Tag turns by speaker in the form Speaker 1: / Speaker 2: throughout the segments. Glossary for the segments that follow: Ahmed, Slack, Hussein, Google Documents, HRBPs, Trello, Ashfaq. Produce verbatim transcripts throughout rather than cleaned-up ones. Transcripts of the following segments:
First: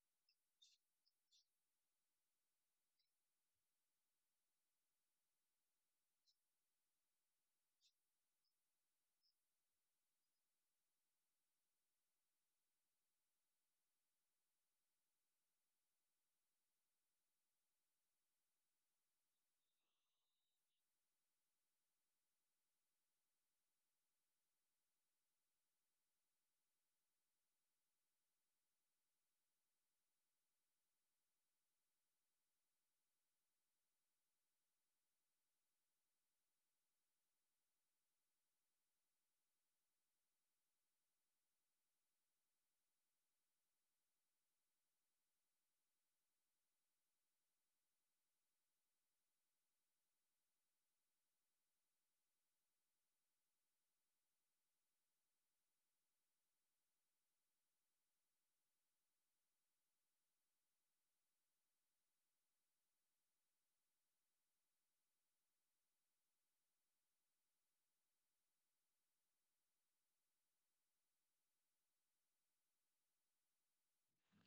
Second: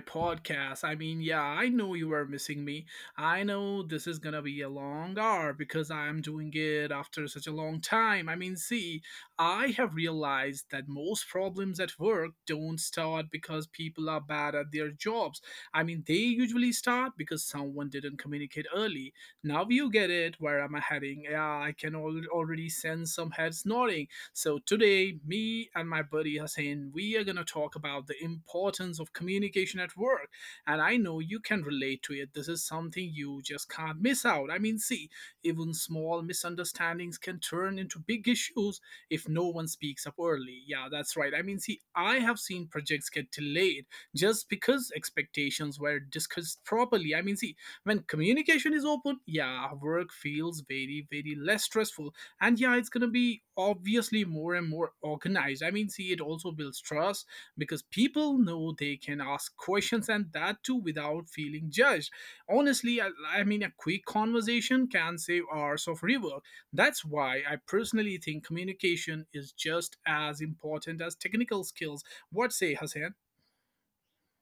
Speaker 1: podcast. I mean, yeah, I know you are missing me. I know this is gonna be a long hour because I'm doing it after such a long time. I mean, see, I have realized that most problems at work don't start because people are bad at their jobs. I mean, they usually start because someone didn't communicate early. Now you get it. Where am I heading? Yeah, I can al- already sense some heads nodding, so today, me and my buddy Hussein, we are going to talk about the importance of communication at work. And I know you can relate to it. This is something you just can't miss out. I mean, see, even small misunderstandings can turn into big issues if no one speaks up early. Yeah, that's right. I mean, see, I have seen projects get delayed just because expectations were discussed properly. I mean, see, when communication is open, yeah, work feels very, very less stressful, and yeah, it's going to be obviously more and more organized. I mean, see, it also builds trust because people know they can ask questions, and that too without feeling judged. Honestly, i, I mean, a quick conversation can save hours of rework. That's why I personally think communication is just as important as technical skills. What say, Hasan?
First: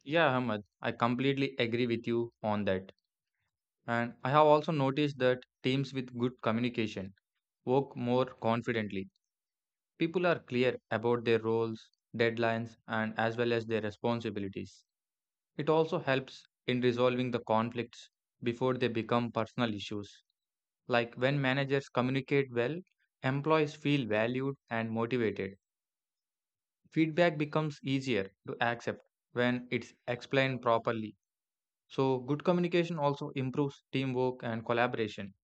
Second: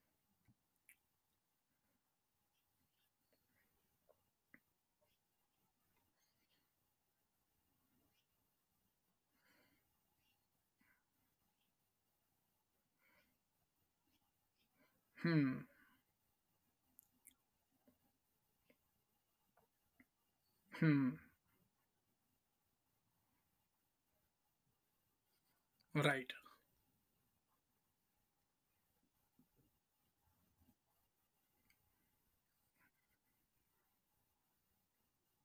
Speaker 2: Yeah, Ahmed, I completely agree with you on that. And I have also noticed that teams with good communication work more confidently. People are clear about their roles, deadlines, and as well as their responsibilities.
Speaker 1: Hmm.
Speaker 2: It also helps in resolving the conflicts before they become personal issues.
Speaker 1: Hmm.
Speaker 2: Like when managers communicate well, employees feel valued and motivated.
Speaker 1: Right.
Speaker 2: Feedback becomes easier to accept when it's explained properly. So, good communication also improves teamwork and collaboration.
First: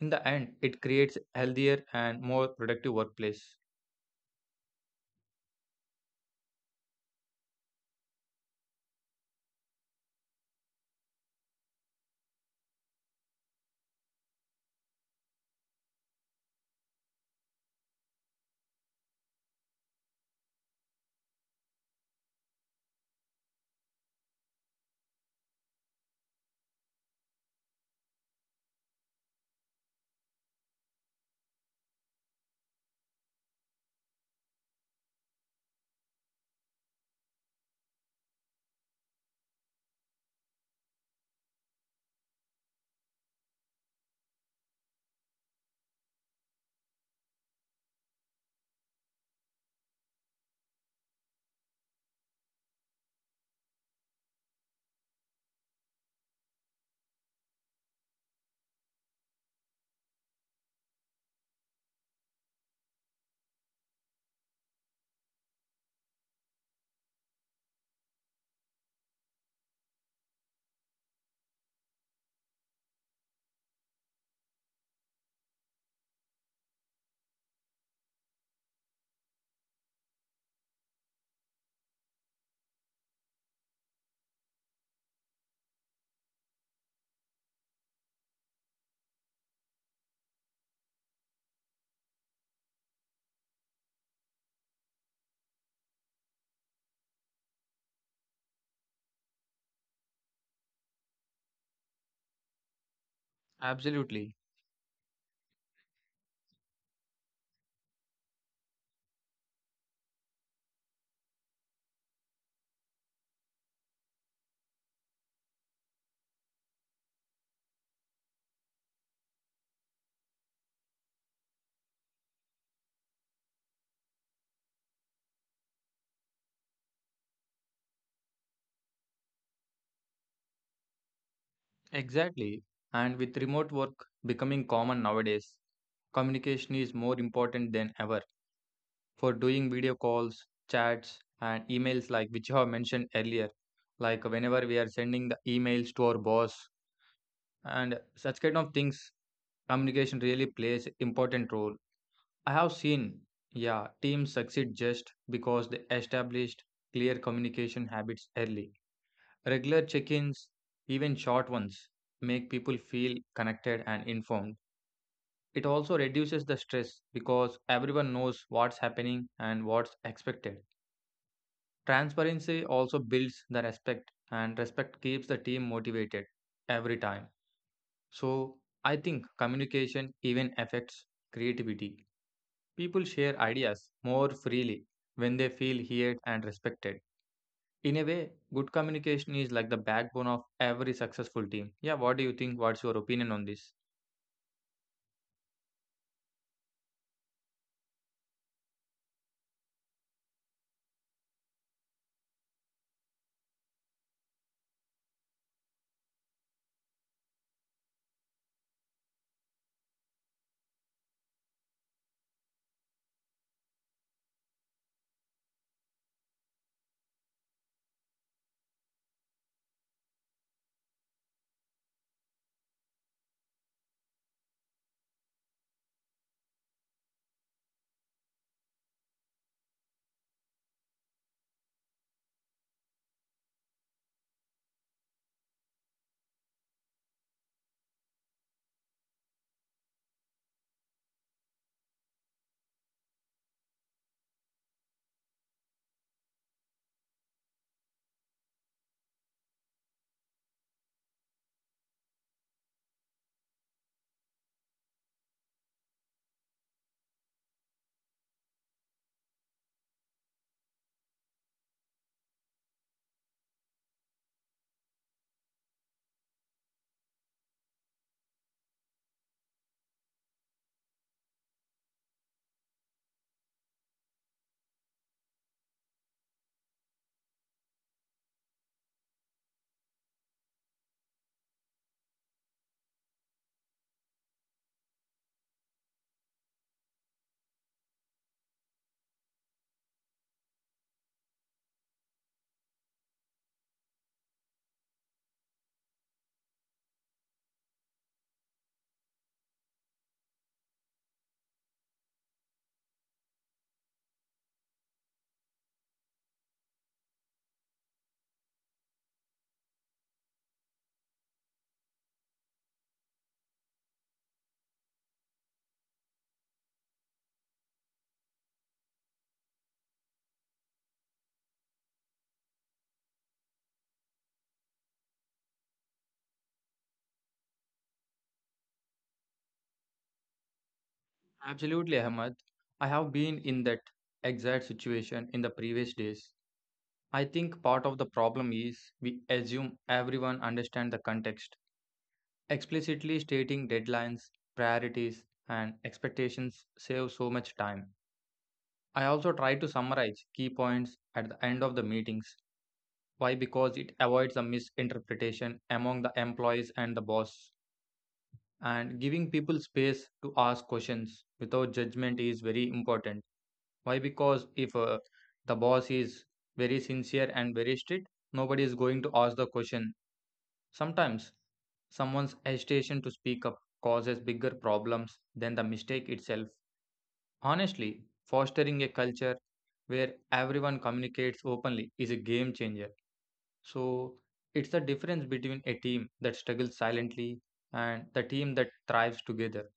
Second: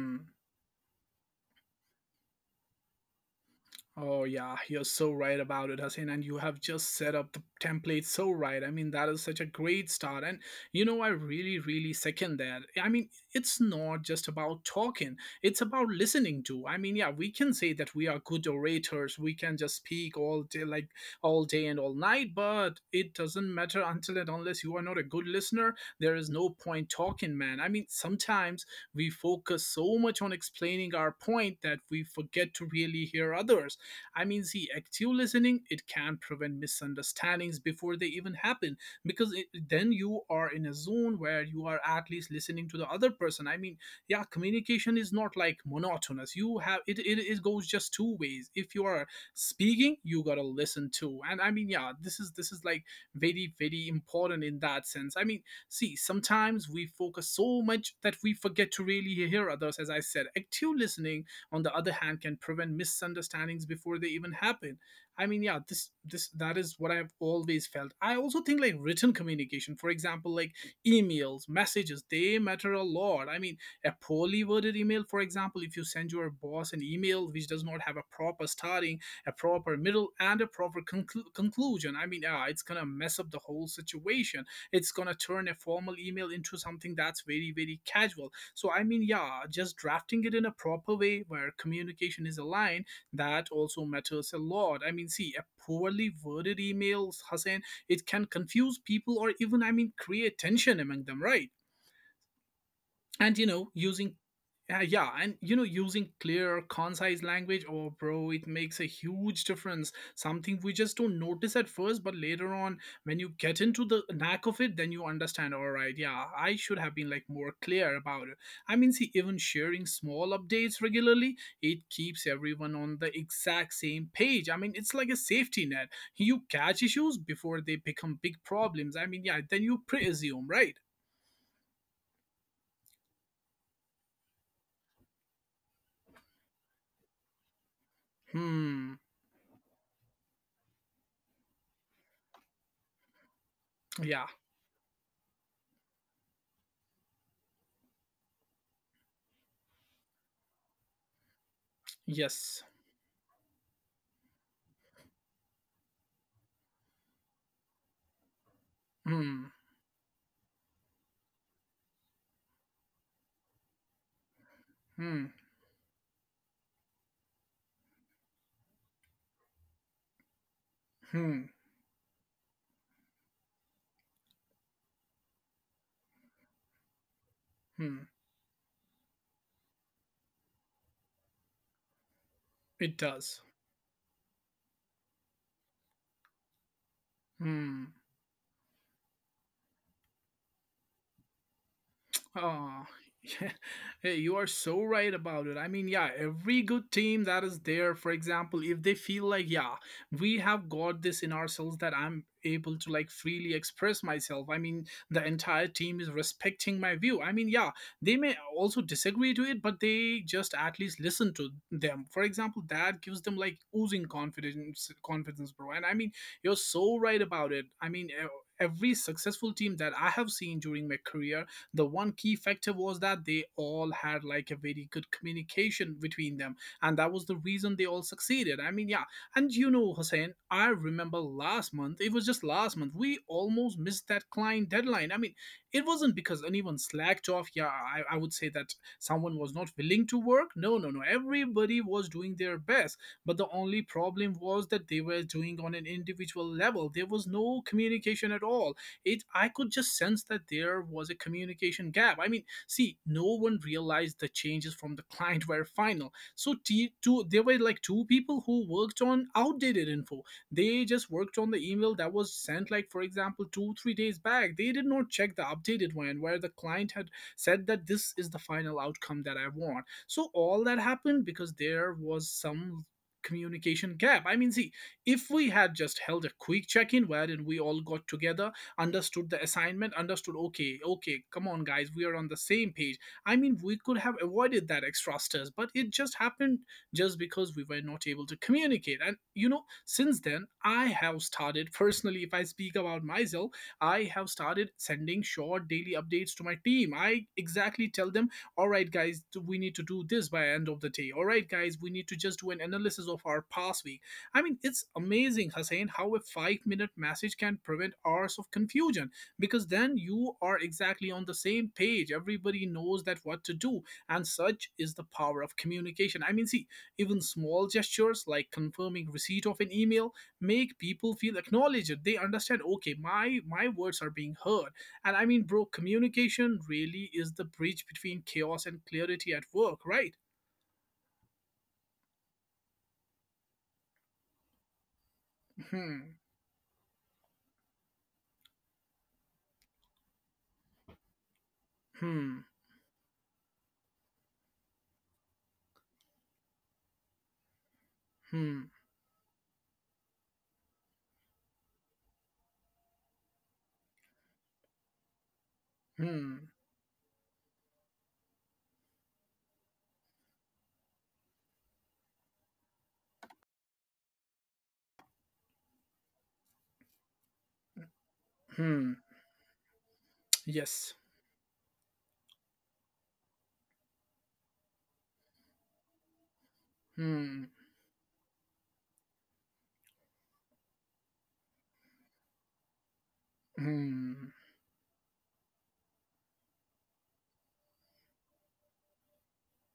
Speaker 2: In the end, it creates a healthier and more productive workplace.
Speaker 1: Oh yeah, you're so right about it, Hussein, and you have just set up the template so right. I mean, that is such a great start, and you know, I really, really second that. I mean, it's not just about talking; it's about listening to. I mean, yeah, we can say that we are good orators. We can just speak all day, like all day and all night, but it doesn't matter until and unless you are not a good listener. There is no point talking, man. I mean, sometimes we focus so much on explaining our point that we forget to really hear others. I mean, see, active listening, it can prevent misunderstandings before they even happen, because it, then you are in a zone where you are at least listening to the other person. I mean, yeah, communication is not like monotonous. You have it. It, it goes just two ways. If you are speaking, you gotta listen too. And I mean, yeah, this is this is like very very important in that sense. I mean, see, sometimes we focus so much that we forget to really hear others. As I said, active listening, on the other hand, can prevent misunderstandings before they even happen. I mean, yeah, this this that is what I've always felt. I also think like written communication, for example, like emails, messages, they matter a lot. I mean, a poorly worded email, for example, if you send your boss an email which does not have a proper starting, a proper middle, and a proper conclu- conclusion, I mean, yeah, it's gonna mess up the whole situation. It's gonna turn a formal email into something that's very very casual. So, I mean, yeah, just drafting it in a proper way where communication is aligned, that also matters a lot. I mean, see, a poorly worded emails, Hussein, it can confuse people or even, I mean, create tension among them, right? And you know, using
Speaker 2: Absolutely.
Speaker 1: uh, yeah, and you know, using clear, concise language, oh bro, it makes a huge difference. Something we just don't notice at first, but later on, when you get into the knack of it, then you understand, all right, yeah, I should have been like more clear about it. I mean, see, even sharing small updates regularly, it keeps everyone on the exact same page. I mean, it's like a safety net. You catch issues before they become big problems. I mean, yeah, then you pre-assume, right?
Speaker 2: Exactly. And with remote work becoming common nowadays, communication is more important than ever.
Speaker 1: Hmm.
Speaker 2: For doing video calls, chats, and emails, like which you have mentioned earlier, like
Speaker 1: Yeah.
Speaker 2: whenever we are sending the emails to our boss and such kind of things, communication really plays important role. I
Speaker 1: Yes.
Speaker 2: have seen, yeah, teams succeed just because they established clear communication habits early.
Speaker 1: Hmm.
Speaker 2: Regular check ins, even short ones, make people feel connected and informed.
Speaker 1: Hmm.
Speaker 2: It also reduces the stress because everyone knows what's happening and what's expected.
Speaker 1: Hmm.
Speaker 2: Transparency also builds the respect, and respect keeps the team motivated every time.
Speaker 1: Hmm.
Speaker 2: So, I think communication even affects creativity.
Speaker 1: It
Speaker 2: People share
Speaker 1: does.
Speaker 2: ideas more freely when they feel heard and respected.
Speaker 1: Hmm.
Speaker 2: In a way, good communication is like the backbone of every successful team. Yeah, what do you think? What's
Speaker 1: Oh,
Speaker 2: your opinion on this?
Speaker 1: hey, you are so right about it. I mean, yeah, every good team that is there, for example, if they feel like, yeah, we have got this in ourselves that I'm able to like freely express myself. I mean, the entire team is respecting my view. I mean, yeah, they may also disagree to it, but they just at least listen to them. For example, that gives them like oozing confidence, confidence, bro. And I mean, you're so right about it. I mean, e- every successful team that I have seen during my career, the one key factor was that they all had like a very good communication between them, and that was the reason they all succeeded. I mean, yeah. And you know, Hussein, I remember last month, it was just last month, we almost missed that client deadline. I mean, it wasn't because anyone slacked off. Yeah, I, I would say that someone was not willing to work. No, no, no, everybody was doing their best, but the only problem was that they were doing on an individual level. There was no communication at all. It, I could just sense that there was a communication gap. I mean, see, no one realized the changes from the client were final, so t- two, there were like two people who worked on outdated info. They just worked on the email that was sent, like, for example, two three days back. They did not check the updated one where the client had said that this is the final outcome that I want. So all that happened because there was some communication gap. I mean, see, if we had just held a quick check in, wherein we all got together, understood the assignment, understood, okay, okay, come on guys, we are on the same page, I mean, we could have avoided that extra stress, but it just happened just because we were not able to communicate. And you know, since then, I have started, personally, if I speak about myself, I have started sending short daily updates to my team. I exactly tell them, all right guys, we need to do this by end of the day, all right guys, we need to just do an analysis of our past week. I mean, it's amazing, Hussein, how a five minute message can prevent hours of confusion, because then you are exactly on the same page. Everybody knows that what to do, and such is the power of communication. I mean, see, even small gestures like confirming receipt of an email make people feel acknowledged. They understand, okay, my my words are being heard. And I mean, bro, communication really is the bridge between chaos and clarity at work, right?
Speaker 2: Absolutely, Ahmad. I have been in that exact situation in the previous
Speaker 1: Hmm.
Speaker 2: days. I think part of the problem is we assume everyone understands the context.
Speaker 1: Hmm.
Speaker 2: Explicitly stating deadlines, priorities, and expectations saves so much time.
Speaker 1: Hmm.
Speaker 2: I also try to summarize key points at the end of the meetings. Why? Because it avoids a misinterpretation among the
Speaker 1: Hmm.
Speaker 2: employees and the boss. And giving people space to ask questions without judgment is very important. Why? Because if uh, the boss is very sincere and very strict, nobody is
Speaker 1: Hmm.
Speaker 2: going to ask the question.
Speaker 1: Yes.
Speaker 2: Sometimes someone's hesitation to speak up causes bigger problems than the mistake itself.
Speaker 1: Hmm.
Speaker 2: Honestly, fostering a culture where everyone communicates openly is a game changer. So
Speaker 1: Hmm.
Speaker 2: it's the difference between a team that struggles silently and the team that thrives together.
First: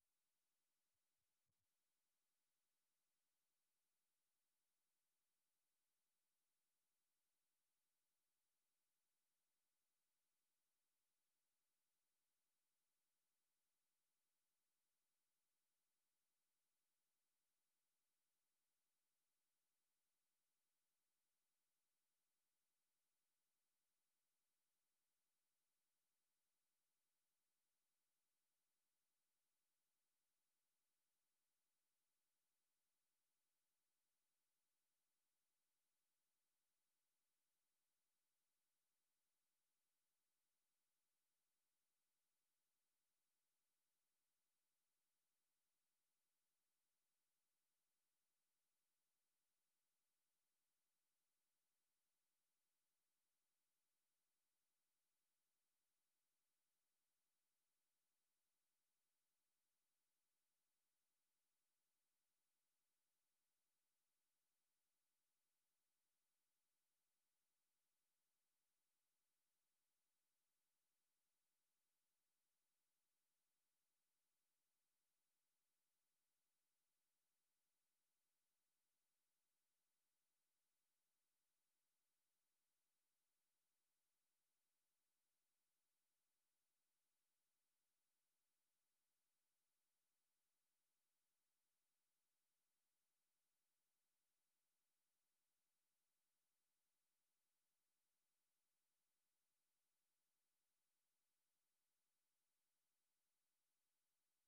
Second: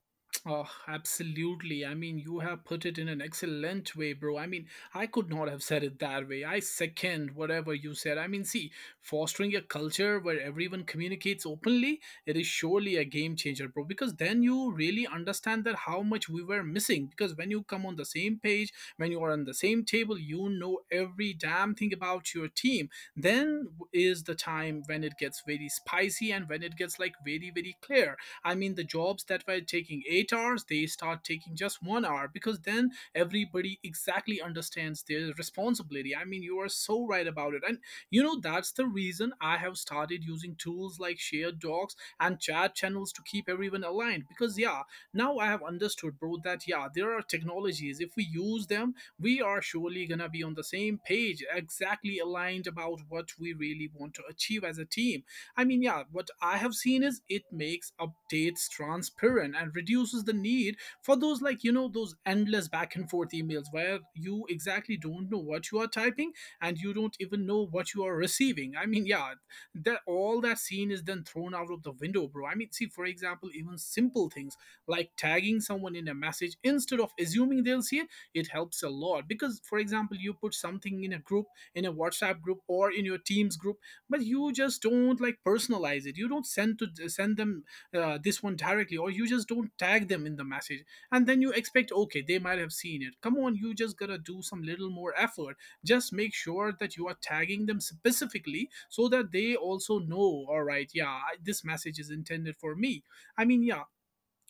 Speaker 1: Oh, absolutely. I mean, you have put it in an excellent way, bro. I mean, I could not have said it that way. I second whatever you said. I mean, see, fostering a culture where everyone communicates openly, it is surely a game changer, bro, because then you really understand that how much we were missing, because when you come on the same page, when you are on the same table, you know every damn thing about your team. Then is the time when it gets very spicy and when it gets like very very clear. I mean, the jobs that were taking eight hours, they start taking just one hour, because then everybody exactly understands their responsibility. I mean, you are so right about it. And you know, that's the reason I have started using tools like shared docs and chat channels to keep everyone aligned, because, yeah, now I have understood, bro, that yeah, there are technologies. If we use them, we are surely gonna be on the same page, exactly aligned about what we really want to achieve as a team. I mean, yeah, what I have seen is it makes updates transparent and reduces the need for those, like, you know, those endless back and forth emails where you exactly don't know what you are typing and you don't even know what you are receiving. I mean, yeah, that, all that scene is then thrown out of the window, bro. I mean, see, for example, even simple things like tagging someone in a message instead of assuming they'll see it, it helps a lot because, for example, you put something in a group, in a WhatsApp group, or in your Teams group, but you just don't like personalize it, you don't send to send them uh, this one directly, or you just don't tag them in the message, and then you expect okay, they might have seen it. Come on, you just gotta do some little more effort. Just make sure that you are tagging them specifically so that they also know, all right, yeah, I- this message is intended for me. I mean, yeah.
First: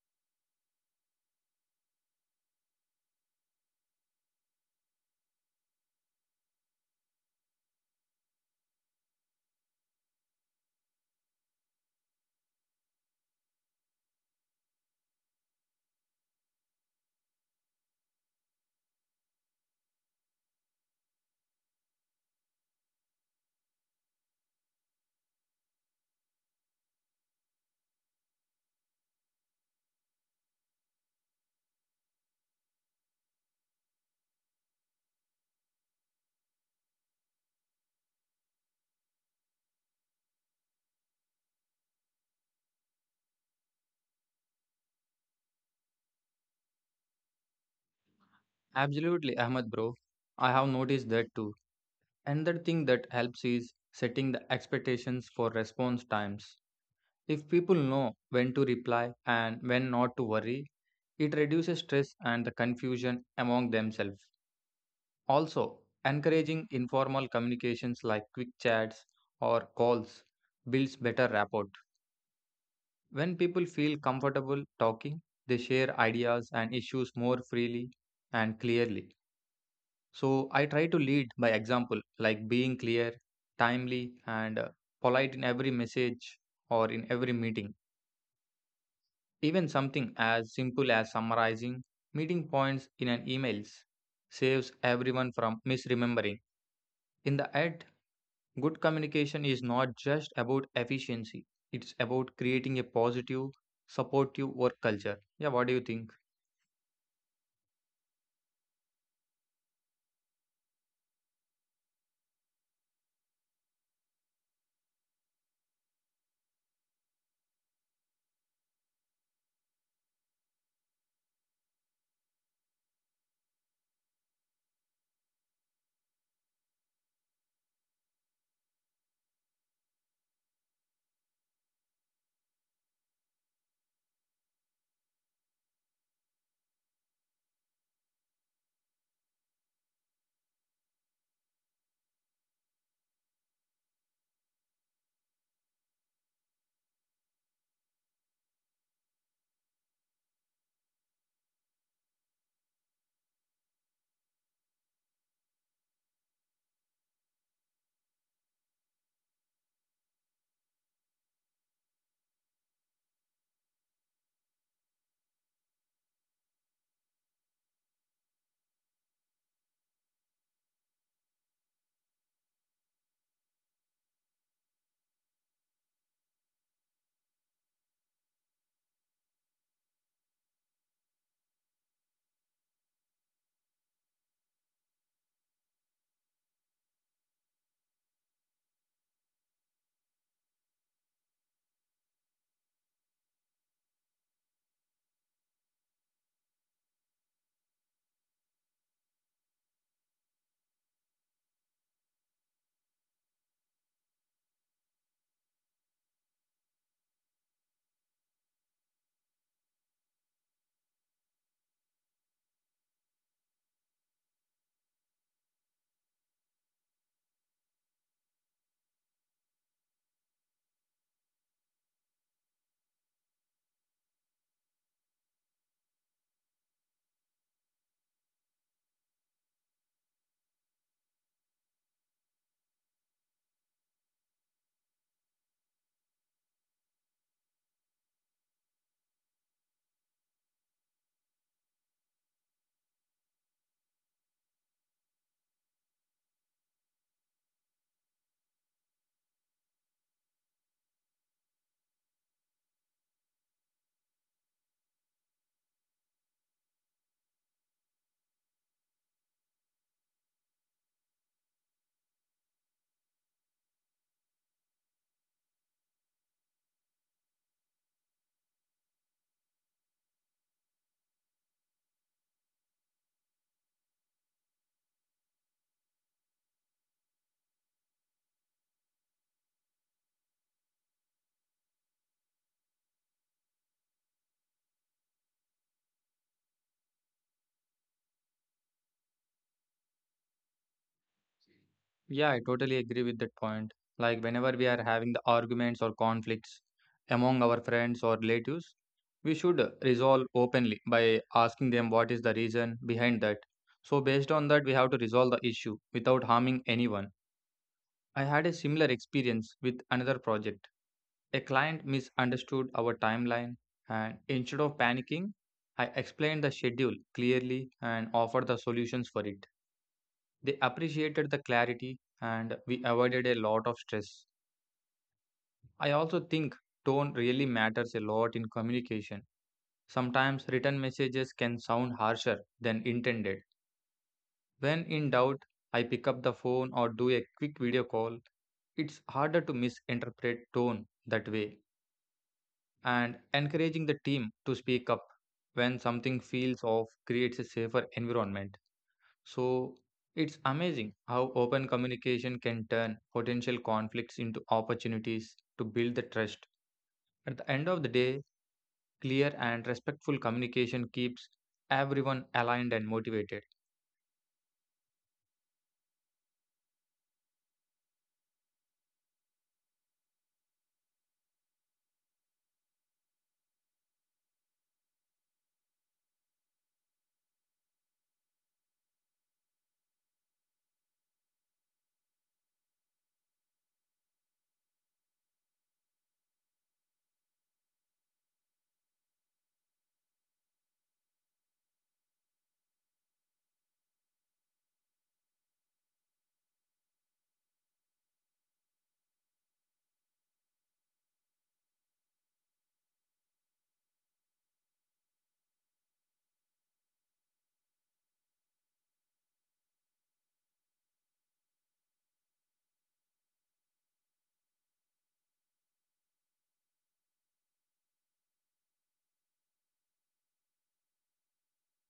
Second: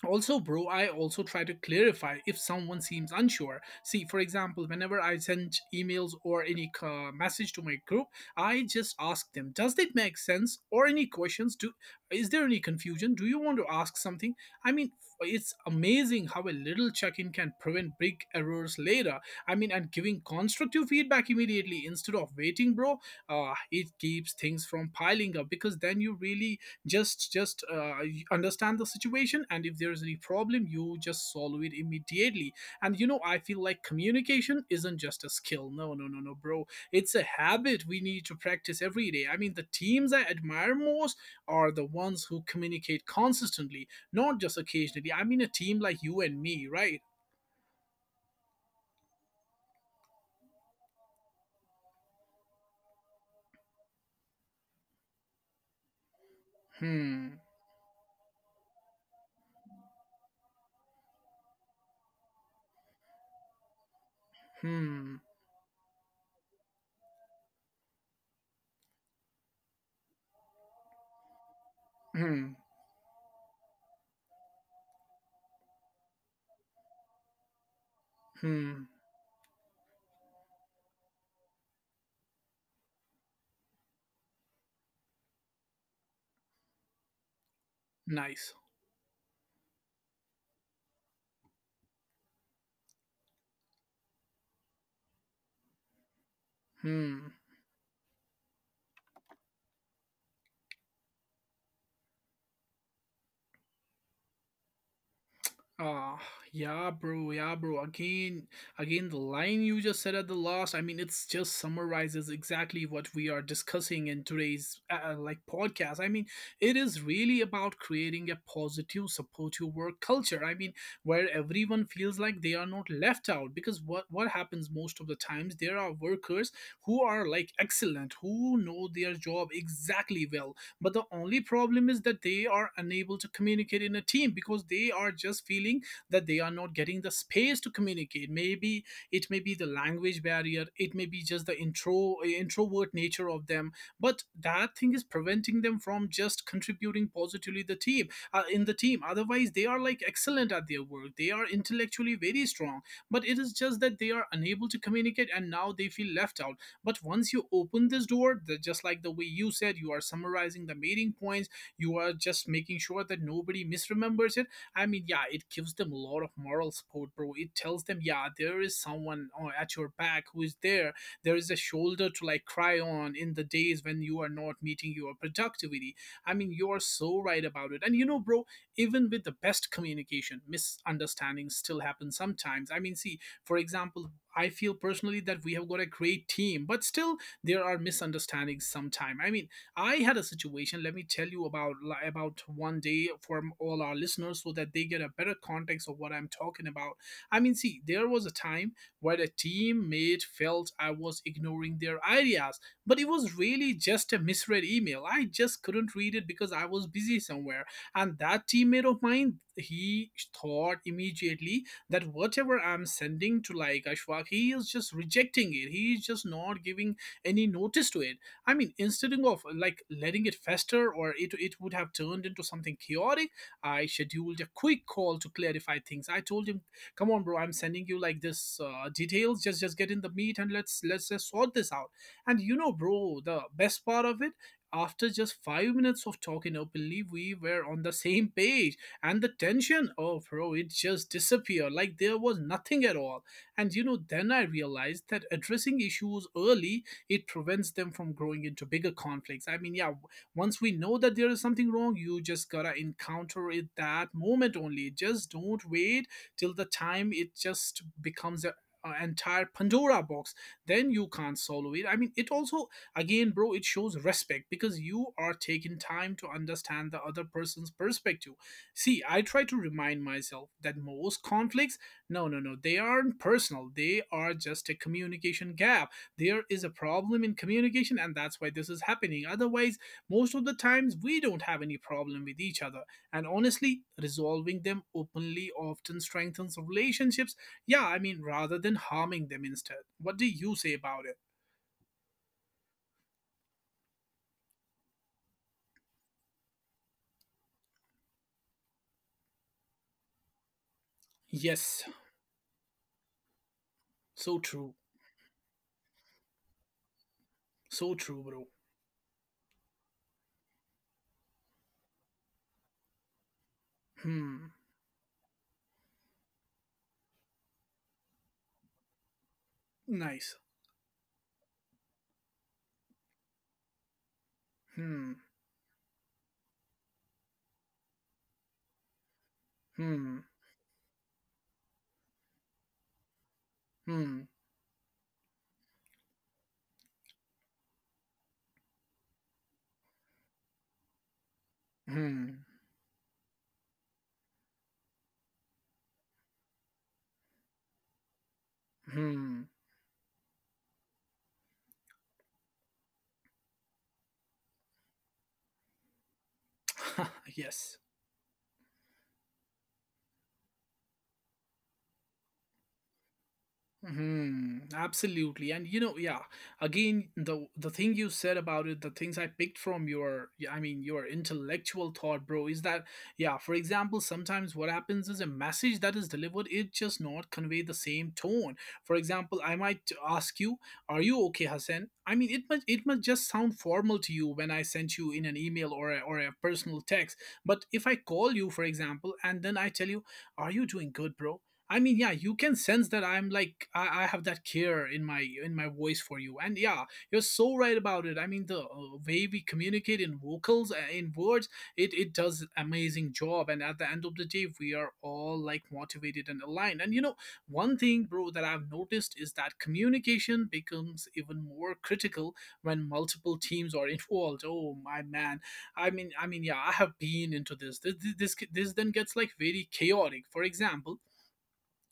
Speaker 1: Also bro, I also try to clarify if someone seems unsure. See, for example, whenever I send emails or any uh, message to my group, I just ask them, does it make sense, or any questions, do— is there any confusion, do you want to ask something. I mean, it's amazing how a little check-in can prevent big errors later. I mean, and giving constructive feedback immediately instead of waiting, bro, uh, it keeps things from piling up, because then you really just just uh, y- understand the situation, and if there's any problem you just solve it immediately. And you know, I feel like communication isn't just a skill. No, no, no, no, bro, it's a habit we need to practice every day. I mean, the teams I admire most are the ones who communicate consistently, not just occasionally. I mean, a team like you and me, right?
Speaker 2: Absolutely, Ahmed, bro. I have noticed that too. Another thing that helps is setting the expectations for response times.
Speaker 1: Hmm.
Speaker 2: If people know when to reply and when not to worry, it reduces stress and the confusion among themselves.
Speaker 1: Hmm.
Speaker 2: Also, encouraging informal communications like quick chats or calls builds better rapport.
Speaker 1: Hmm.
Speaker 2: When people feel comfortable talking, they share ideas and issues more freely and
Speaker 1: Hmm.
Speaker 2: clearly. So I try to lead by example, like being clear, timely, and uh, polite in every message or in every meeting.
Speaker 1: Nice.
Speaker 2: Even something as simple as summarizing meeting points in an emails saves everyone from misremembering.
Speaker 1: Hmm.
Speaker 2: In the end, good communication is not just about efficiency. It's about creating a positive, supportive work culture. Yeah, what do you think?
Speaker 1: Ah, yeah, bro, yeah, bro. Again, again, the line you just said at the last, I mean, it's just summarizes exactly what we are discussing in today's uh, like podcast. I mean, it is really about creating a positive, supportive work culture. I mean, where everyone feels like they are not left out, because what what happens most of the times, there are workers who are like excellent, who know their job exactly well, but the only problem is that they are unable to communicate in a team because they are just feeling that they are not getting the space to communicate. Maybe it may be the language barrier, it may be just the intro introvert nature of them, but that thing is preventing them from just contributing positively the team, uh, in the team. Otherwise they are like excellent at their work, they are intellectually very strong, but it is just that they are unable to communicate and now they feel left out. But once you open this door, the, just like the way you said, you are summarizing the meeting points, you are just making sure that nobody misremembers it. I mean, yeah, it gives them a lot of moral support, bro. It tells them, yeah, there is someone uh, at your back who is there. There is a shoulder to like cry on in the days when you are not meeting your productivity. I mean, you are so right about it. And you know, bro, even with the best communication, misunderstandings still happen sometimes. I mean, see, for example, I feel personally that we have got a great team, but still there are misunderstandings sometime. I mean, I had a situation. Let me tell you about about one day for all our listeners so that they get a better context of what I'm talking about. I mean, see, there was a time where a teammate felt I was ignoring their ideas, but it was really just a misread email. I just couldn't read it because I was busy somewhere, and that teammate of mine, he thought immediately that whatever I'm sending to like Ashfaq, he is just rejecting it. He is just not giving any notice to it. I mean, instead of like letting it fester, or it, it would have turned into something chaotic, I scheduled a quick call to clarify things. I told him, "Come on, bro, I'm sending you like this uh, details. Just just get in the meat and let's let's just sort this out." And you know, bro, the best part of it. After just five minutes of talking openly, we were on the same page, and the tension, oh bro, it just disappeared like there was nothing at all. And you know, then I realized that addressing issues early, it prevents them from growing into bigger conflicts. I mean, yeah, w- once we know that there is something wrong, you just gotta encounter it that moment only, just don't wait till the time it just becomes a a entire pandora box, then you can't solve it. I mean, it also, again bro, it shows respect because you are taking time to understand the other person's perspective. See, I try to remind myself that most conflicts, no, no, no, they aren't personal. They are just a communication gap. There is a problem in communication, and that's why this is happening. Otherwise, most of the times, we don't have any problem with each other. And honestly, resolving them openly often strengthens relationships. Yeah, I mean, rather than harming them instead. What do you say about it?
Speaker 2: Yeah, I totally agree with that point. Like whenever we are having the arguments or conflicts among our friends or relatives, we should resolve openly by asking
Speaker 1: Yes,
Speaker 2: them what is the reason behind that. So
Speaker 1: so
Speaker 2: based on
Speaker 1: true.
Speaker 2: that, we have to resolve the issue without harming anyone.
Speaker 1: So true,
Speaker 2: I
Speaker 1: bro.
Speaker 2: had a similar experience with another project. A client misunderstood our timeline and
Speaker 1: Hmm,
Speaker 2: instead of panicking, I explained the schedule clearly and offered the solutions for it.
Speaker 1: nice.
Speaker 2: They appreciated the clarity and we avoided a lot of stress.
Speaker 1: Hmm,
Speaker 2: I also think tone really matters a lot in communication.
Speaker 1: hmm,
Speaker 2: Sometimes written messages can sound harsher than intended.
Speaker 1: hmm.
Speaker 2: When in doubt, I pick up the phone or do a quick video call. It's harder to misinterpret tone that way.
Speaker 1: Hmm.
Speaker 2: And encouraging the team to speak up when something feels off creates a safer environment.
Speaker 1: Hmm.
Speaker 2: So it's amazing how open communication can turn potential conflicts into opportunities to build the trust. At the end
Speaker 1: yes.
Speaker 2: of the day, clear and respectful communication keeps everyone aligned and motivated.
Speaker 1: Hmm. Absolutely. And you know, yeah. Again, the the thing you said about it, the things I picked from your, yeah, I mean, your intellectual thought, bro, is that yeah. For example, sometimes what happens is a message that is delivered, it just not convey the same tone. For example, I might ask you, "Are you okay, Hassan?" I mean, it must it must just sound formal to you when I sent you in an email or a, or a personal text. But if I call you, for example, and then I tell you, "Are you doing good, bro?" I mean, yeah, you can sense that I'm like I, I have that care in my in my voice for you, and yeah, you're so right about it. I mean, the uh, way we communicate in vocals, uh, in words, it it does amazing job. And at the end of the day, we are all like motivated and aligned. And you know, one thing, bro, that I've noticed is that communication becomes even more critical when multiple teams are involved. Oh my man, I mean, I mean, yeah, I have been into this. This this this, this then gets like very chaotic. For example,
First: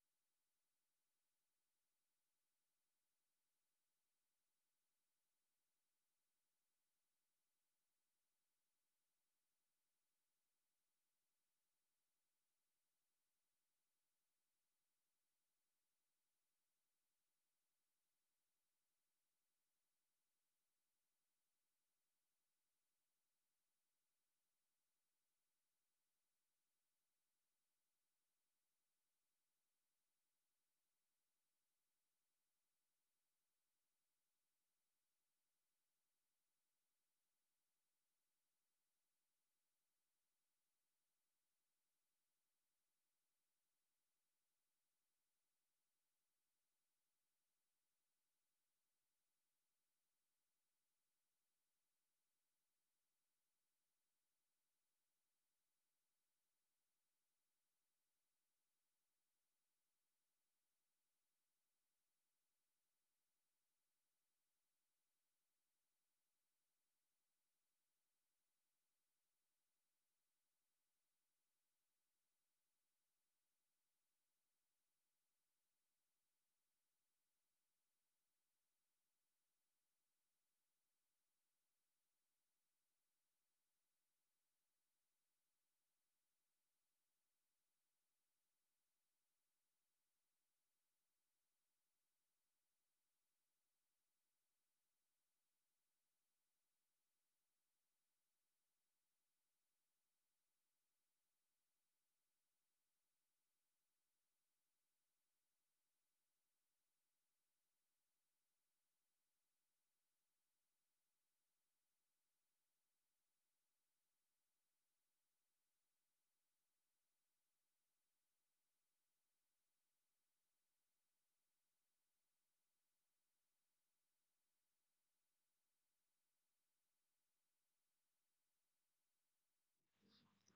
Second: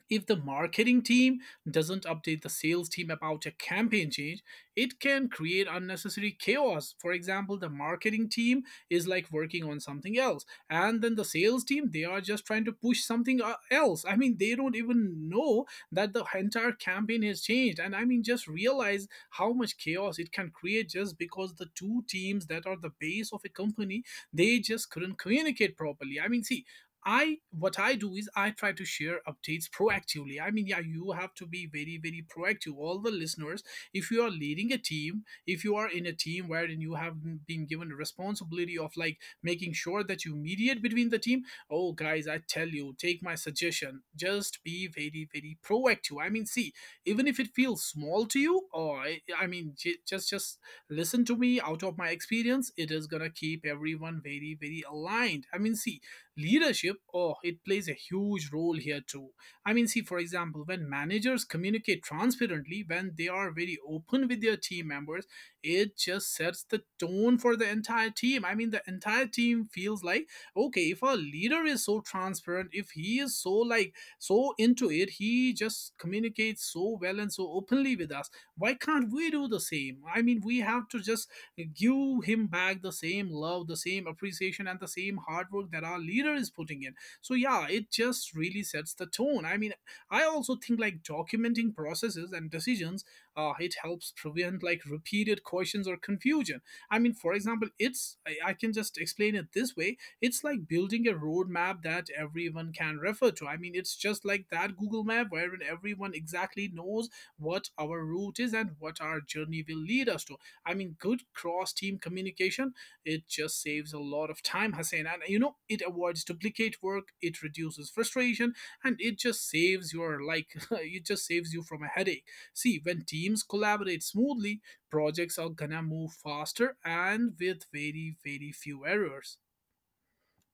Speaker 1: if the marketing team doesn't update the sales team about a campaign change, it can create unnecessary chaos. For example, the marketing team is like working on something else, and then the sales team they are just trying to push something uh, else. I mean, they don't even know that the entire campaign has changed. And I mean, just realize how much chaos it can create just because the two teams that are the base of a company, they just couldn't communicate properly. I mean, see, I what I do is I try to share updates proactively. I mean, yeah, you have to be very, very proactive. All the listeners, if you are leading a team, if you are in a team wherein you have been given the responsibility of like making sure that you mediate between the team, oh guys, I tell you, take my suggestion. Just be very, very proactive. I mean, see, even if it feels small to you, or I I mean, j- just just listen to me out of my experience. It is gonna keep everyone very, very aligned. I mean, see, leadership, oh, it plays a huge role here too. I mean, see, for example, when managers communicate transparently, when they are very open with their team members, it just sets the tone for the entire team. I mean, the entire team feels like, okay, if a leader is so transparent, if he is so like so into it, he just communicates so well and so openly with us, why can't we do the same? I mean, we have to just give him back the same love, the same appreciation, and the same hard work that our leader is putting in. So yeah, it just really sets the tone. I mean, I also think like documenting processes and decisions, uh, it helps prevent like repeated questions or confusion. I mean, for example, it's I, I can just explain it this way. It's like building a roadmap that everyone can refer to. I mean, it's just like that Google map wherein everyone exactly knows what our route is and what our journey will lead us to. I mean, good cross team communication, it just saves a lot of time, Hussein. And you know, it avoids duplicate work, it reduces frustration, and it just saves your, like, it just saves you from a headache. See, when teams collaborate smoothly, projects are gonna move faster and with very, very few errors.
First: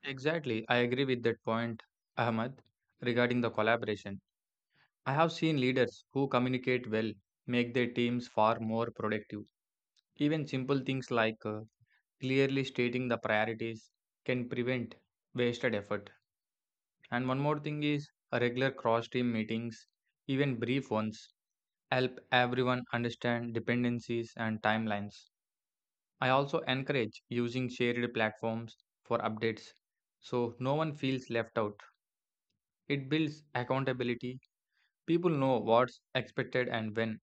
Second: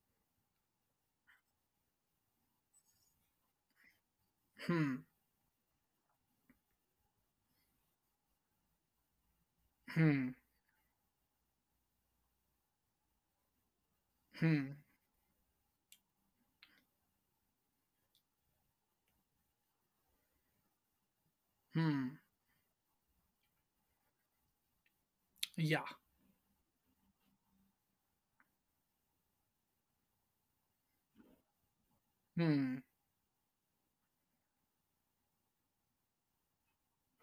Speaker 2: Exactly, I agree with that point, Ahmad, regarding the collaboration.
Speaker 1: Hmm,
Speaker 2: I have seen leaders who communicate well make their teams far more productive.
Speaker 1: hmm,
Speaker 2: Even simple things like uh, clearly stating the priorities can
Speaker 1: hmm,
Speaker 2: prevent wasted effort. And one more thing is a regular cross team meetings, even brief ones,
Speaker 1: hmm.
Speaker 2: help everyone understand dependencies and timelines.
Speaker 1: Yeah.
Speaker 2: I also encourage using shared platforms for updates so no one feels left out.
Speaker 1: Hmm,
Speaker 2: It builds accountability. People know what's expected and when.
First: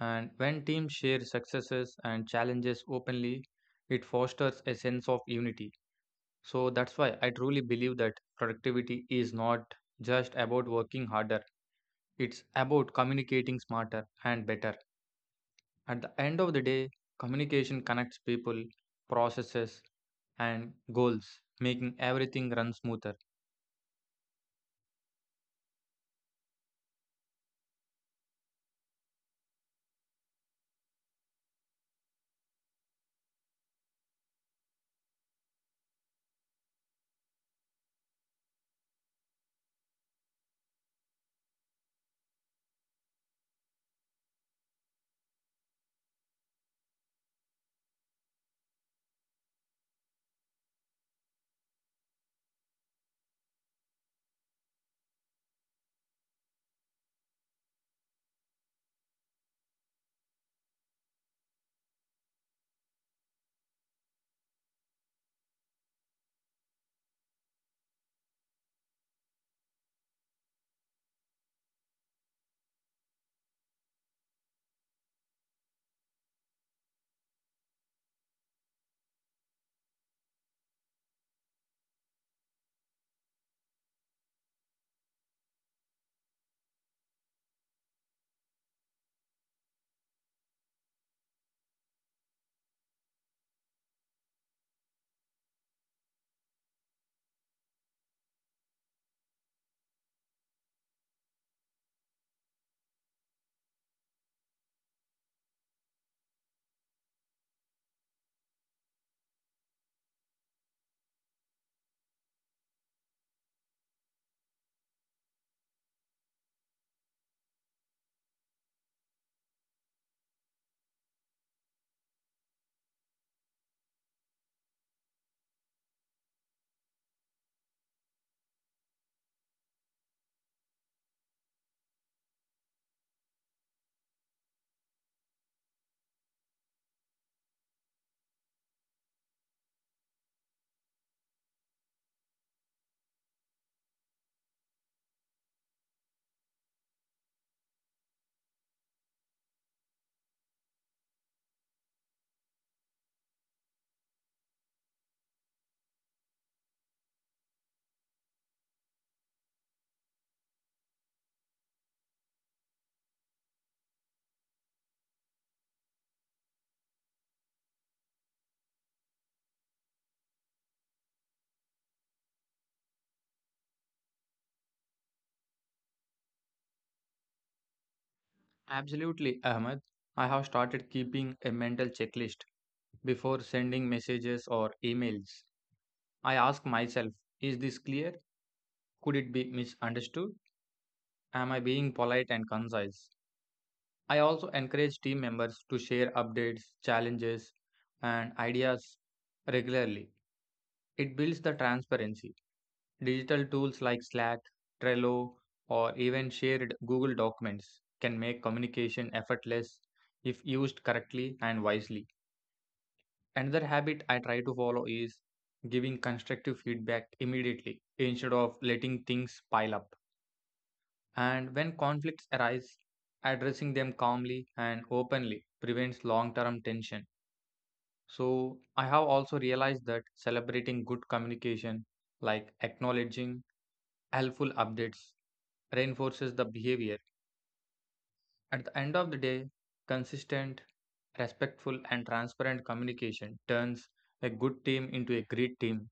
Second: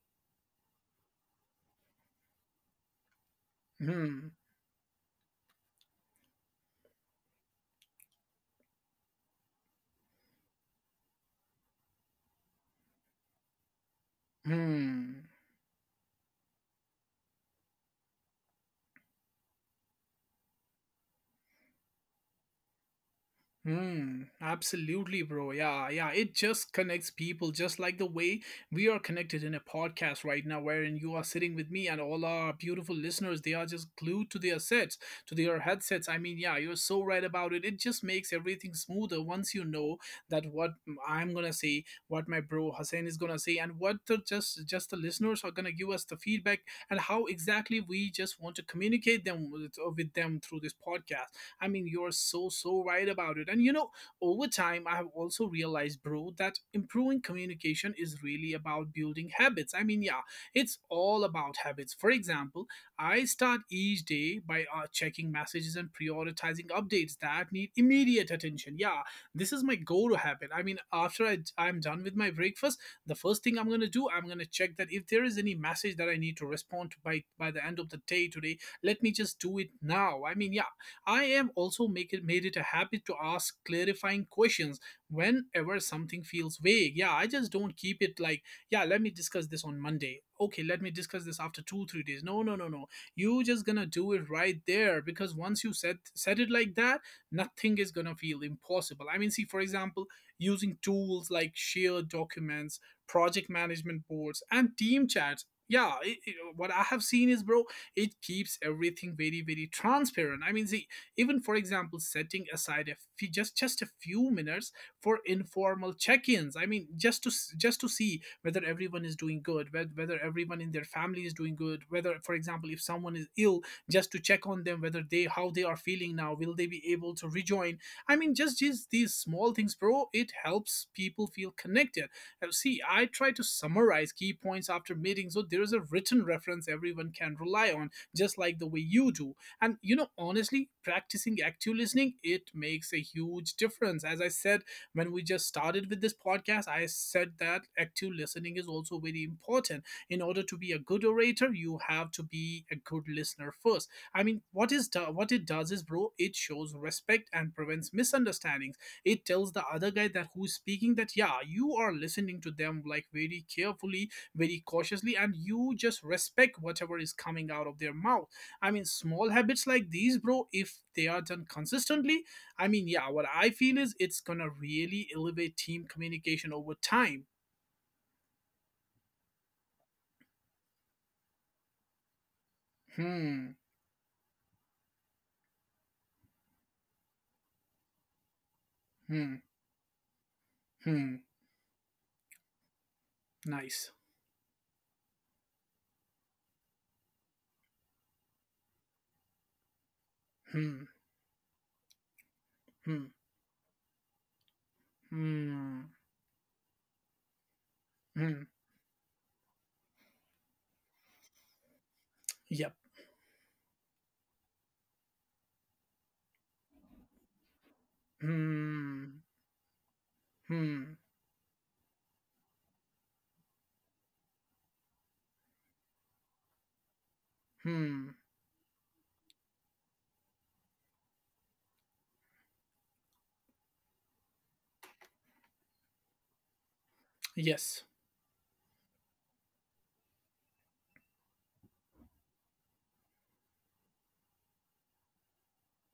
Speaker 2: And when teams share successes and challenges openly, it
Speaker 1: hmm,
Speaker 2: fosters a sense of unity. So that's why I truly believe that productivity is not just about working harder. It's about communicating smarter and better.
Speaker 1: hmm.
Speaker 2: At the end of the day, communication connects people, processes, and goals, making everything run smoother.
Speaker 1: Hmm, absolutely, bro. Yeah, yeah. It just connects people, just like the way we are connected in a podcast right now, wherein you are sitting with me and all our beautiful listeners. They are just glued to their sets, to their headsets. I mean, yeah, you're so right about it. It just makes everything smoother once you know that what I'm gonna say, what my bro Hussein is gonna say, and what the just just the listeners are gonna give us the feedback and how exactly we just want to communicate them with, with them through this podcast. I mean, you're so, so right about it. And you know, over time, I have also realized, bro, that improving communication is really about building habits. I mean, yeah, it's all about habits. For example, I start each day by uh, checking messages and prioritizing updates that need immediate attention. Yeah, this is my go to habit. I mean, after I, I'm done with my breakfast, the first thing I'm going to do, I'm going to check that if there is any message that I need to respond to by, by the end of the day today, let me just do it now. I mean, yeah, I am also make it, made it a habit to ask clarifying questions whenever something feels vague. Yeah, I just don't keep it like, yeah, let me discuss this on Monday. Okay, let me discuss this after two, three days. No, no, no, no. You just gonna do it right there because once you set set it like that, nothing is gonna feel impossible. I mean, see, for example, using tools like shared documents, project management boards, and team chats. Yeah, it, it- what I have seen is, bro, it keeps everything very, very transparent. I mean, see, even for example setting aside a few, just just a few minutes for informal check-ins. I mean, just to s- just to see whether everyone is doing good, whe- whether everyone in their family is doing good, whether for example if someone is ill, just to check on them, whether they, how they are feeling now, will they be able to rejoin. I mean, just these these small things, bro, it helps people feel connected. Uh, see, I try to summarize key points after meetings so there is a written reference everyone can rely on, just like the way you do. And you know, honestly, practicing active listening, it makes a huge difference. As I said, when we just started with this podcast, I said that active listening is also very important. In order to be a good orator, you have to be a good listener first. I mean, what is do- what it does is, bro, it shows respect and prevents misunderstandings. It tells the other guy that who's speaking that yeah, you are listening to them like very carefully, very cautiously, and you just respect whatever is coming out of their mouth. I mean, small habits like these, bro, if they are done consistently, I mean, yeah, what I feel is it's gonna really elevate team communication over time.
Speaker 2: Absolutely, Ahmed. I have started keeping a mental checklist before
Speaker 1: Hmm,
Speaker 2: sending messages or emails. I ask myself, is this clear? Could
Speaker 1: hmm,
Speaker 2: it be misunderstood?
Speaker 1: hmm,
Speaker 2: Am I being polite and concise?
Speaker 1: nice.
Speaker 2: I also encourage team members to share updates, challenges, and ideas regularly.
Speaker 1: Hmm,
Speaker 2: It builds the transparency.
Speaker 1: hmm,
Speaker 2: Digital tools like Slack, Trello,
Speaker 1: hmm,
Speaker 2: or even shared Google Documents can
Speaker 1: hmm,
Speaker 2: make communication effortless if used correctly and wisely.
Speaker 1: yep.
Speaker 2: Another habit I try to follow is giving constructive feedback immediately instead of letting
Speaker 1: Hmm,
Speaker 2: things pile up.
Speaker 1: hmm,
Speaker 2: And when conflicts arise, addressing them calmly and openly prevents long term tension.
Speaker 1: hmm,
Speaker 2: So, I have also realized that celebrating good communication, like acknowledging helpful updates, reinforces the behavior.
Speaker 1: yes.
Speaker 2: At the end of the day, consistent, respectful, and transparent communication turns a good team into a great team.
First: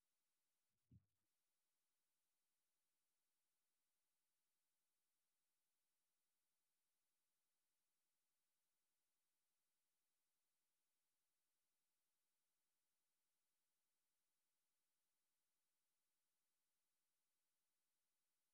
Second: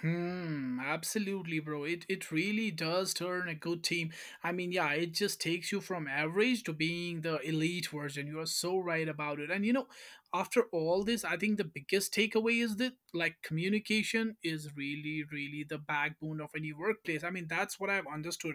Speaker 1: Hmm, absolutely, bro. It it really does turn a good team. I mean, yeah, it just takes you from average to being the elite version. You are so right about it. And you know, after all this, I think the biggest takeaway is that like communication is really, really the backbone of any workplace. I mean, that's what I've understood.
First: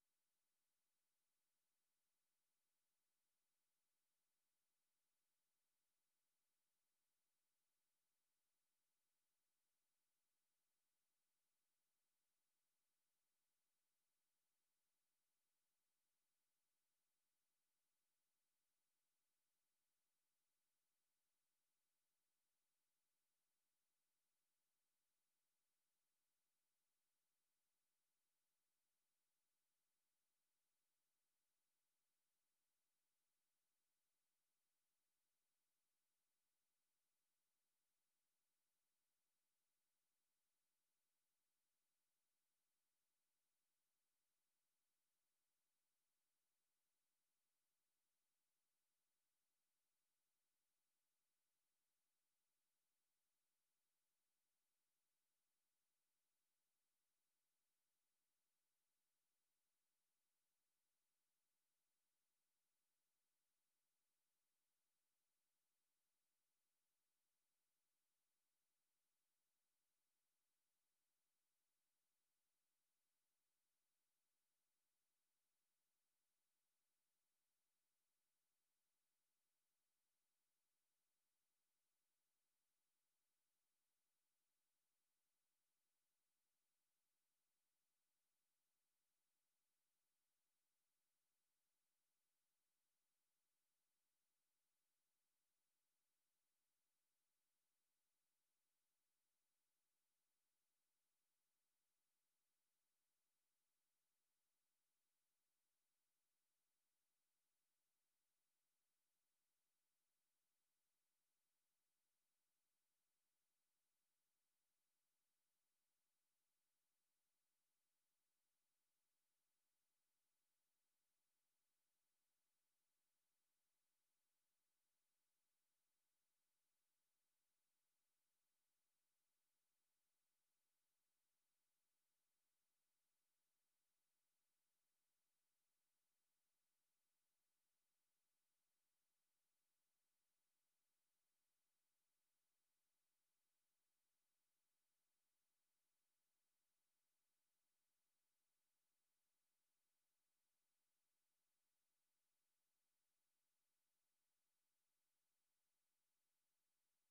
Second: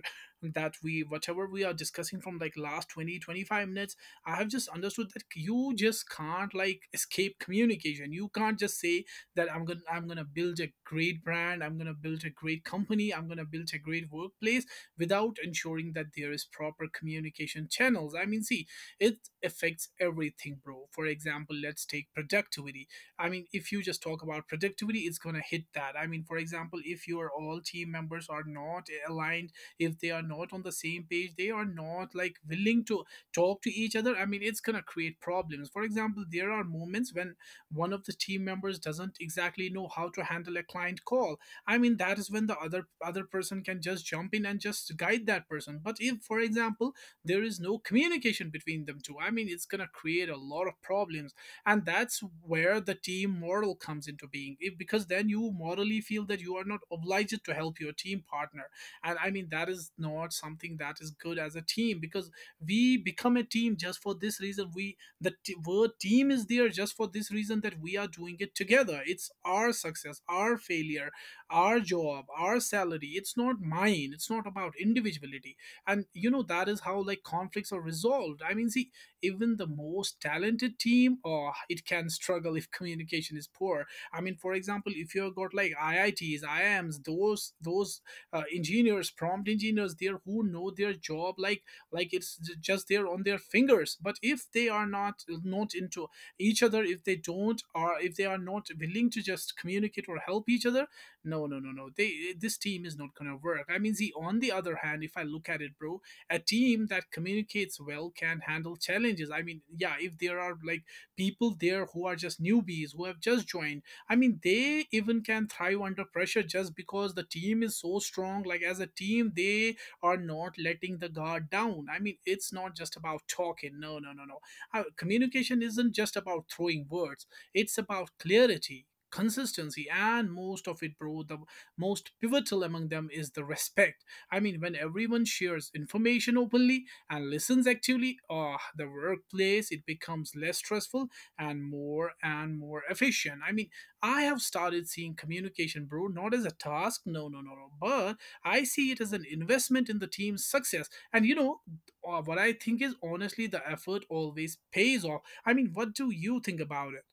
Speaker 1: That we whatever we are discussing from like last twenty twenty five minutes, I have just understood that you just can't like escape communication. You can't just say that i'm gonna i'm gonna build a great brand, I'm gonna build a great company, I'm gonna build a great workplace without ensuring that there is proper communication channels. I mean, see, it affects everything, bro. For example, let's take productivity. I mean, if you just talk about productivity, it's gonna hit that. I mean, for example, if your all team members are not aligned, if they are not on the same page, they are not like willing to talk to each other, I mean, it's gonna create problems. For example, there are moments when one of the team members doesn't exactly know how to handle a client call. I mean, that is when the other other person can just jump in and just guide that person. But if for example there is no communication between them two, I mean, it's going to create a lot of problems. And that's where the team moral comes into being. If because then you morally feel that you are not obliged to help your team partner. And I mean, that is not something that is good as a team because we become a team just for this reason. We, the t- word team, is there just for this reason, that we are doing it together. It's our success, our failure, our job, our salary. It's not mine. It's not about individuality. And you know, that is how like conflicts are resolved. I mean, see, even the most talented team, oh, it can struggle if communication is poor. I mean, for example, if you've got like I I Ts I I Ms, those those uh, engineers prompt engineers there who know their job like like it's j- just there on their fingers. But if they are not uh, not into each other, if they don't, or if they are not willing to just communicate or help each other, no, no, no, no, they eh, this team is not gonna work. I mean, see, on the other hand, if I look at it, bro, a team that communicates well can handle challenges. I mean, yeah, if there are like people there who are just newbies, who have just joined, I mean, they even can thrive under pressure just because the team is so strong. Like as a team, they are not letting the guard down. I mean, it's not just about talking. No, no, no, no. Uh, communication isn't just about throwing words. It's about clarity, consistency, and most of it, bro, the most pivotal among them is the respect. I mean, when everyone shares information openly and listens actively, uh, the workplace, it becomes less stressful and more and more efficient. I mean, I have started seeing communication, bro, not as a task, no, no, no, no, but I see it as an investment in the team's success. And you know, uh, what I think is honestly, the effort always pays off. I mean, what do you think about it?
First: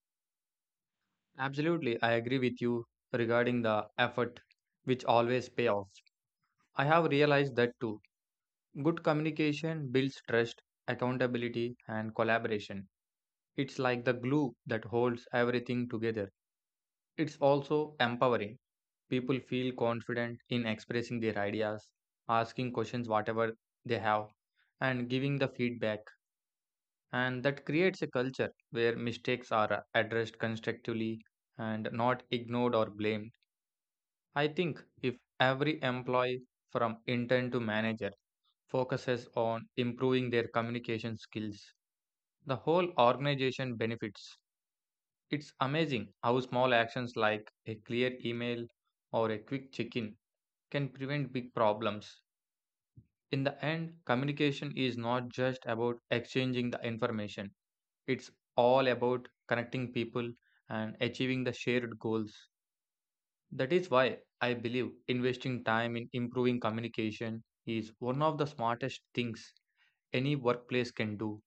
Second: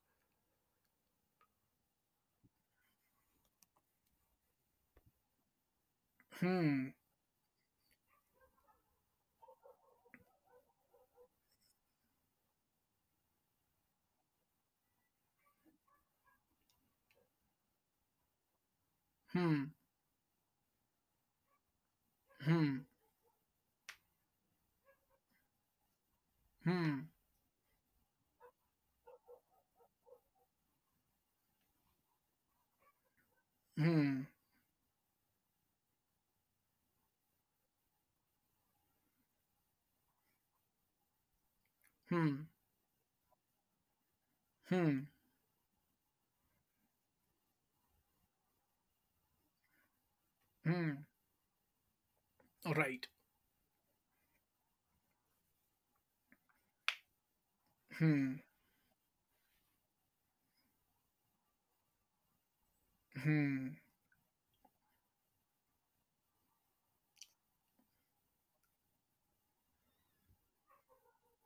Speaker 2: Absolutely, I agree with you regarding the effort, which always pay off. I
Speaker 1: Hmm,
Speaker 2: have realized that too. Good communication builds trust, accountability, and collaboration. It's like the glue that holds everything together. It's also empowering. People
Speaker 1: hmm,
Speaker 2: feel confident in expressing their ideas, asking
Speaker 1: hmm,
Speaker 2: questions, whatever they have, and giving the feedback.
Speaker 1: hmm,
Speaker 2: And that creates a culture where mistakes are addressed constructively and not ignored or blamed.
Speaker 1: hmm,
Speaker 2: I think if every employee from intern to manager focuses on improving their communication skills,
Speaker 1: hmm,
Speaker 2: the whole organization benefits.
Speaker 1: hmm,
Speaker 2: It's amazing how small actions like a clear email or a quick check in can
Speaker 1: hmm.
Speaker 2: prevent big problems.
Speaker 1: All right.
Speaker 2: In the end, communication is not just about exchanging the information, it's
Speaker 1: Hmm,
Speaker 2: all about connecting people and achieving the shared goals. That
Speaker 1: hmm.
Speaker 2: is why I believe investing time in improving communication is one of the smartest things any workplace can do.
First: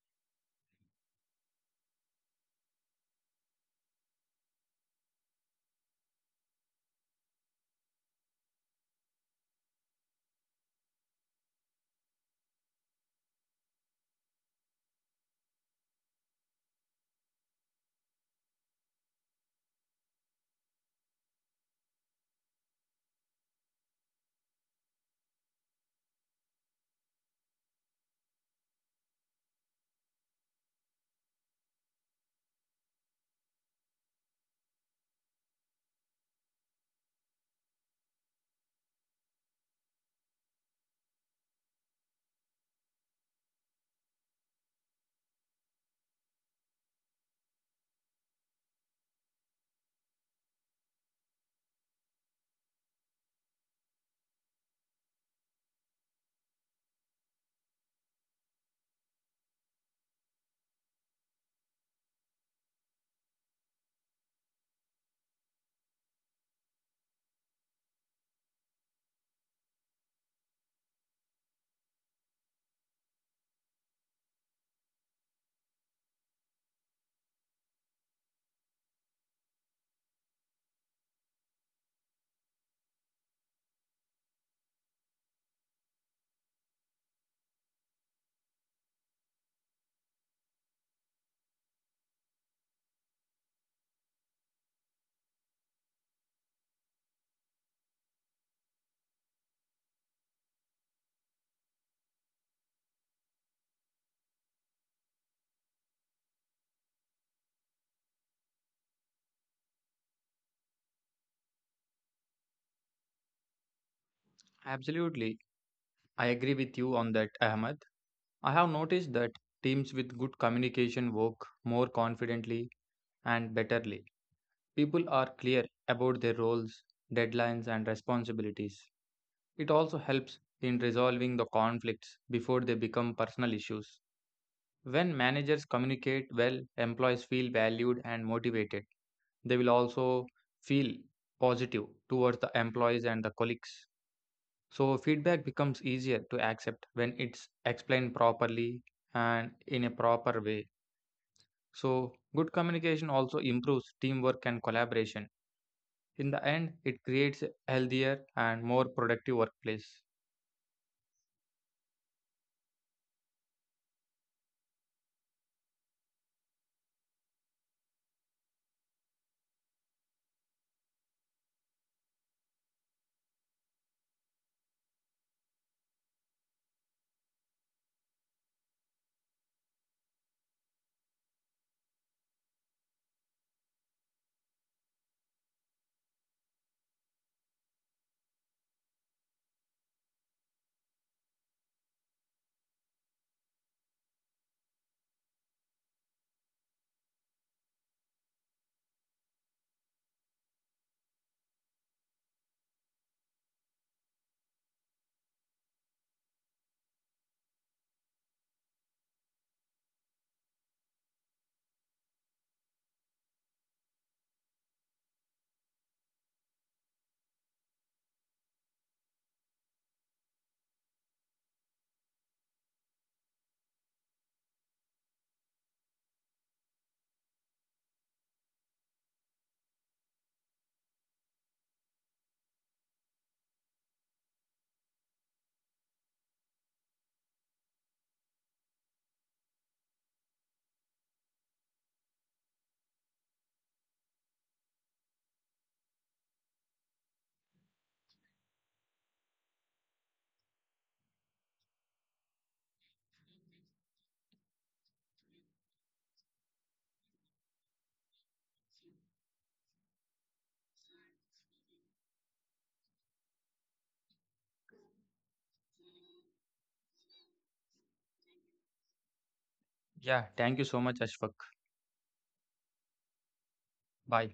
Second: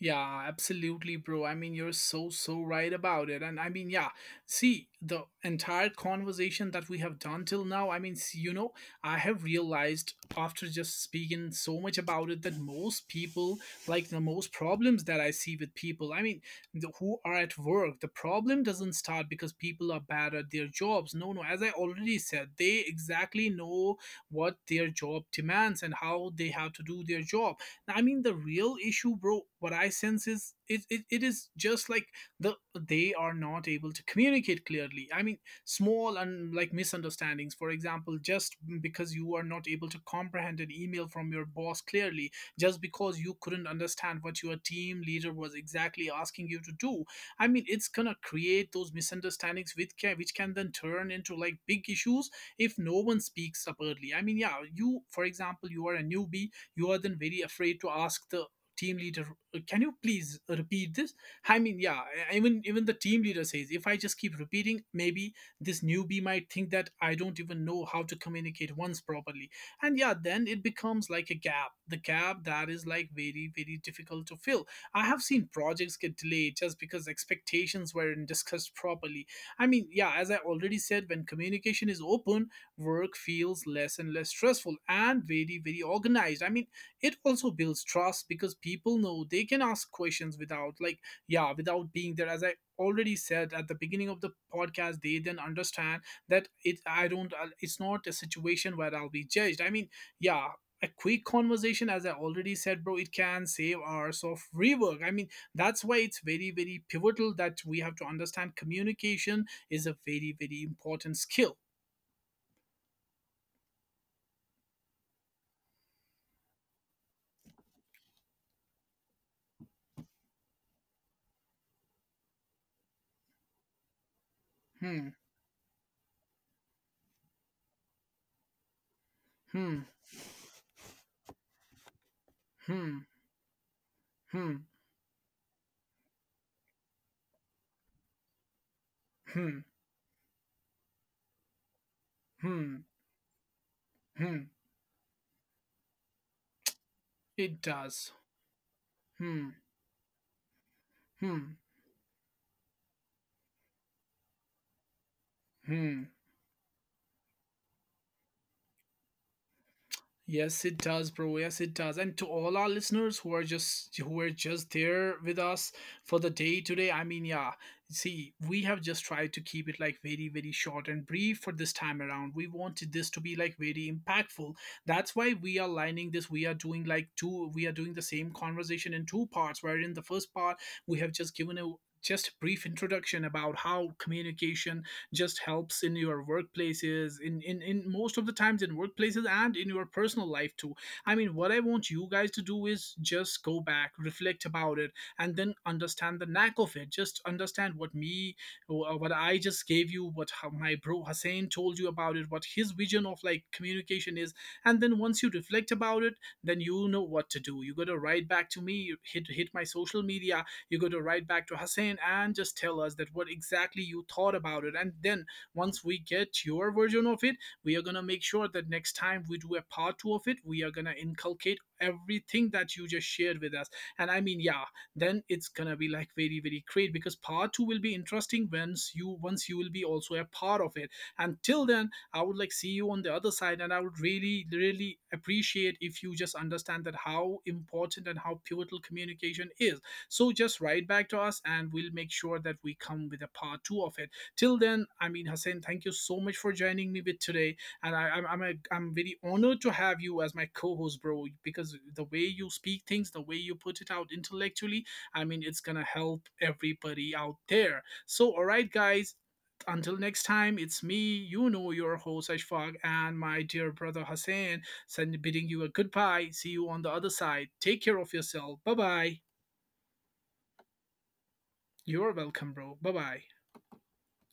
Speaker 1: Yeah, absolutely, bro. I mean, you're so, so right about it. And I mean, yeah, see, the entire conversation that we have done till now, I mean, s- you know, I have realized after just speaking so much about it that most people, like the most problems that I see with people, I mean, the, who are at work, the problem doesn't start because people are bad at their jobs. No, no, as I already said, they exactly know what their job demands and how they have to do their job. I mean, the real issue, bro, what I sense is, it, it, it is just like the they are not able to communicate clearly. I mean, small and like misunderstandings. For example, just because you are not able to comprehend an email from your boss clearly, just because you couldn't understand what your team leader was exactly asking you to do. I mean, it's gonna create those misunderstandings, which can, which can then turn into like big issues if no one speaks up early. I mean, yeah, you, for example, you are a newbie, you are then very afraid to ask the team leader, uh, can you please repeat this. I mean, yeah, e, even even the team leader says, if I just keep repeating, maybe this newbie might think that I don't even know how to communicate once properly. And yeah, then it becomes like a gap, the gap that is like very, very difficult to fill. I have seen projects get delayed just because expectations weren't discussed properly. I mean, yeah, as I already said, when communication is open, work feels less and less stressful and very, very organized. I mean, it also builds trust because people know they can ask questions without like, yeah, without being there. As I already said at the beginning of the podcast, they then understand that, it I don't uh, it's not a situation where I'll be judged. I mean, yeah, a quick conversation, as I already said, bro, it can save hours of rework. I mean, that's why it's very, very pivotal that we have to understand communication is a very, very important skill.
Speaker 2: Absolutely, I agree with you on that, Ahmed. I have noticed that teams with good communication work more confidently and betterly. People
Speaker 1: Hmm,
Speaker 2: are clear about their roles, deadlines, and responsibilities. It
Speaker 1: hmm,
Speaker 2: also helps in resolving the conflicts before they
Speaker 1: hmm,
Speaker 2: become personal issues.
Speaker 1: hmm,
Speaker 2: When managers communicate well, employees feel valued and motivated. They
Speaker 1: hmm,
Speaker 2: will also feel positive towards the
Speaker 1: hmm,
Speaker 2: employees and the colleagues.
Speaker 1: hmm,
Speaker 2: So, feedback becomes easier to accept when it's
Speaker 1: it
Speaker 2: explained
Speaker 1: does.
Speaker 2: properly and
Speaker 1: Hmm,
Speaker 2: in a proper way.
Speaker 1: hmm,
Speaker 2: So, good communication also improves teamwork and collaboration.
Speaker 1: hmm.
Speaker 2: In the end, it creates a healthier and more productive workplace.
Speaker 1: Yes, it does, bro. Yes, it does. And to all our listeners who are just, who are just there with us for the day today, I mean, yeah. See, we have just tried to keep it like very, very short and brief for this time around. We wanted this to be like very impactful. That's why we are lining this. We are doing like two. We are doing the same conversation in two parts. Where in the first part we have just given a just a brief introduction about how communication just helps in your workplaces, in, in in most of the times in workplaces, and in your personal life too. I mean, what I want you guys to do is just go back, reflect about it, and then understand the knack of it. Just understand what me wh- what I just gave you, what, how my bro Hussein told you about it, what his vision of like communication is. And then once you reflect about it, then you know what to do. You gotta write back to me, hit hit my social media. You got to write back to Hussein and just tell us that what exactly you thought about it. And then once we get your version of it, we are gonna make sure that next time we do a part two of it, we are gonna inculcate everything that you just shared with us. And I mean, yeah, then it's gonna be like very, very great because part two will be interesting once you once you will be also a part of it. Until then, I would like see you on the other side, and I would really, really appreciate if you just understand that how important and how pivotal communication is. So just write back to us and we'll make sure that we come with a part two of it. Till then, I mean, Hussein, thank you so much for joining me with today. And I, I'm, I'm, a, I'm very honored to have you as my co host, bro, because the way you speak things, the way you put it out intellectually, I mean, it's going to help everybody out there. So, all right, guys, until next time, it's me, you know, your host Ashfaq, and my dear brother Hussein, send, bidding you a goodbye. See you on the other side. Take care of yourself. Bye bye.
Speaker 2: Yeah, thank you so much, Ashfaq.
Speaker 1: You're welcome, bro. Bye bye.
Speaker 2: Bye.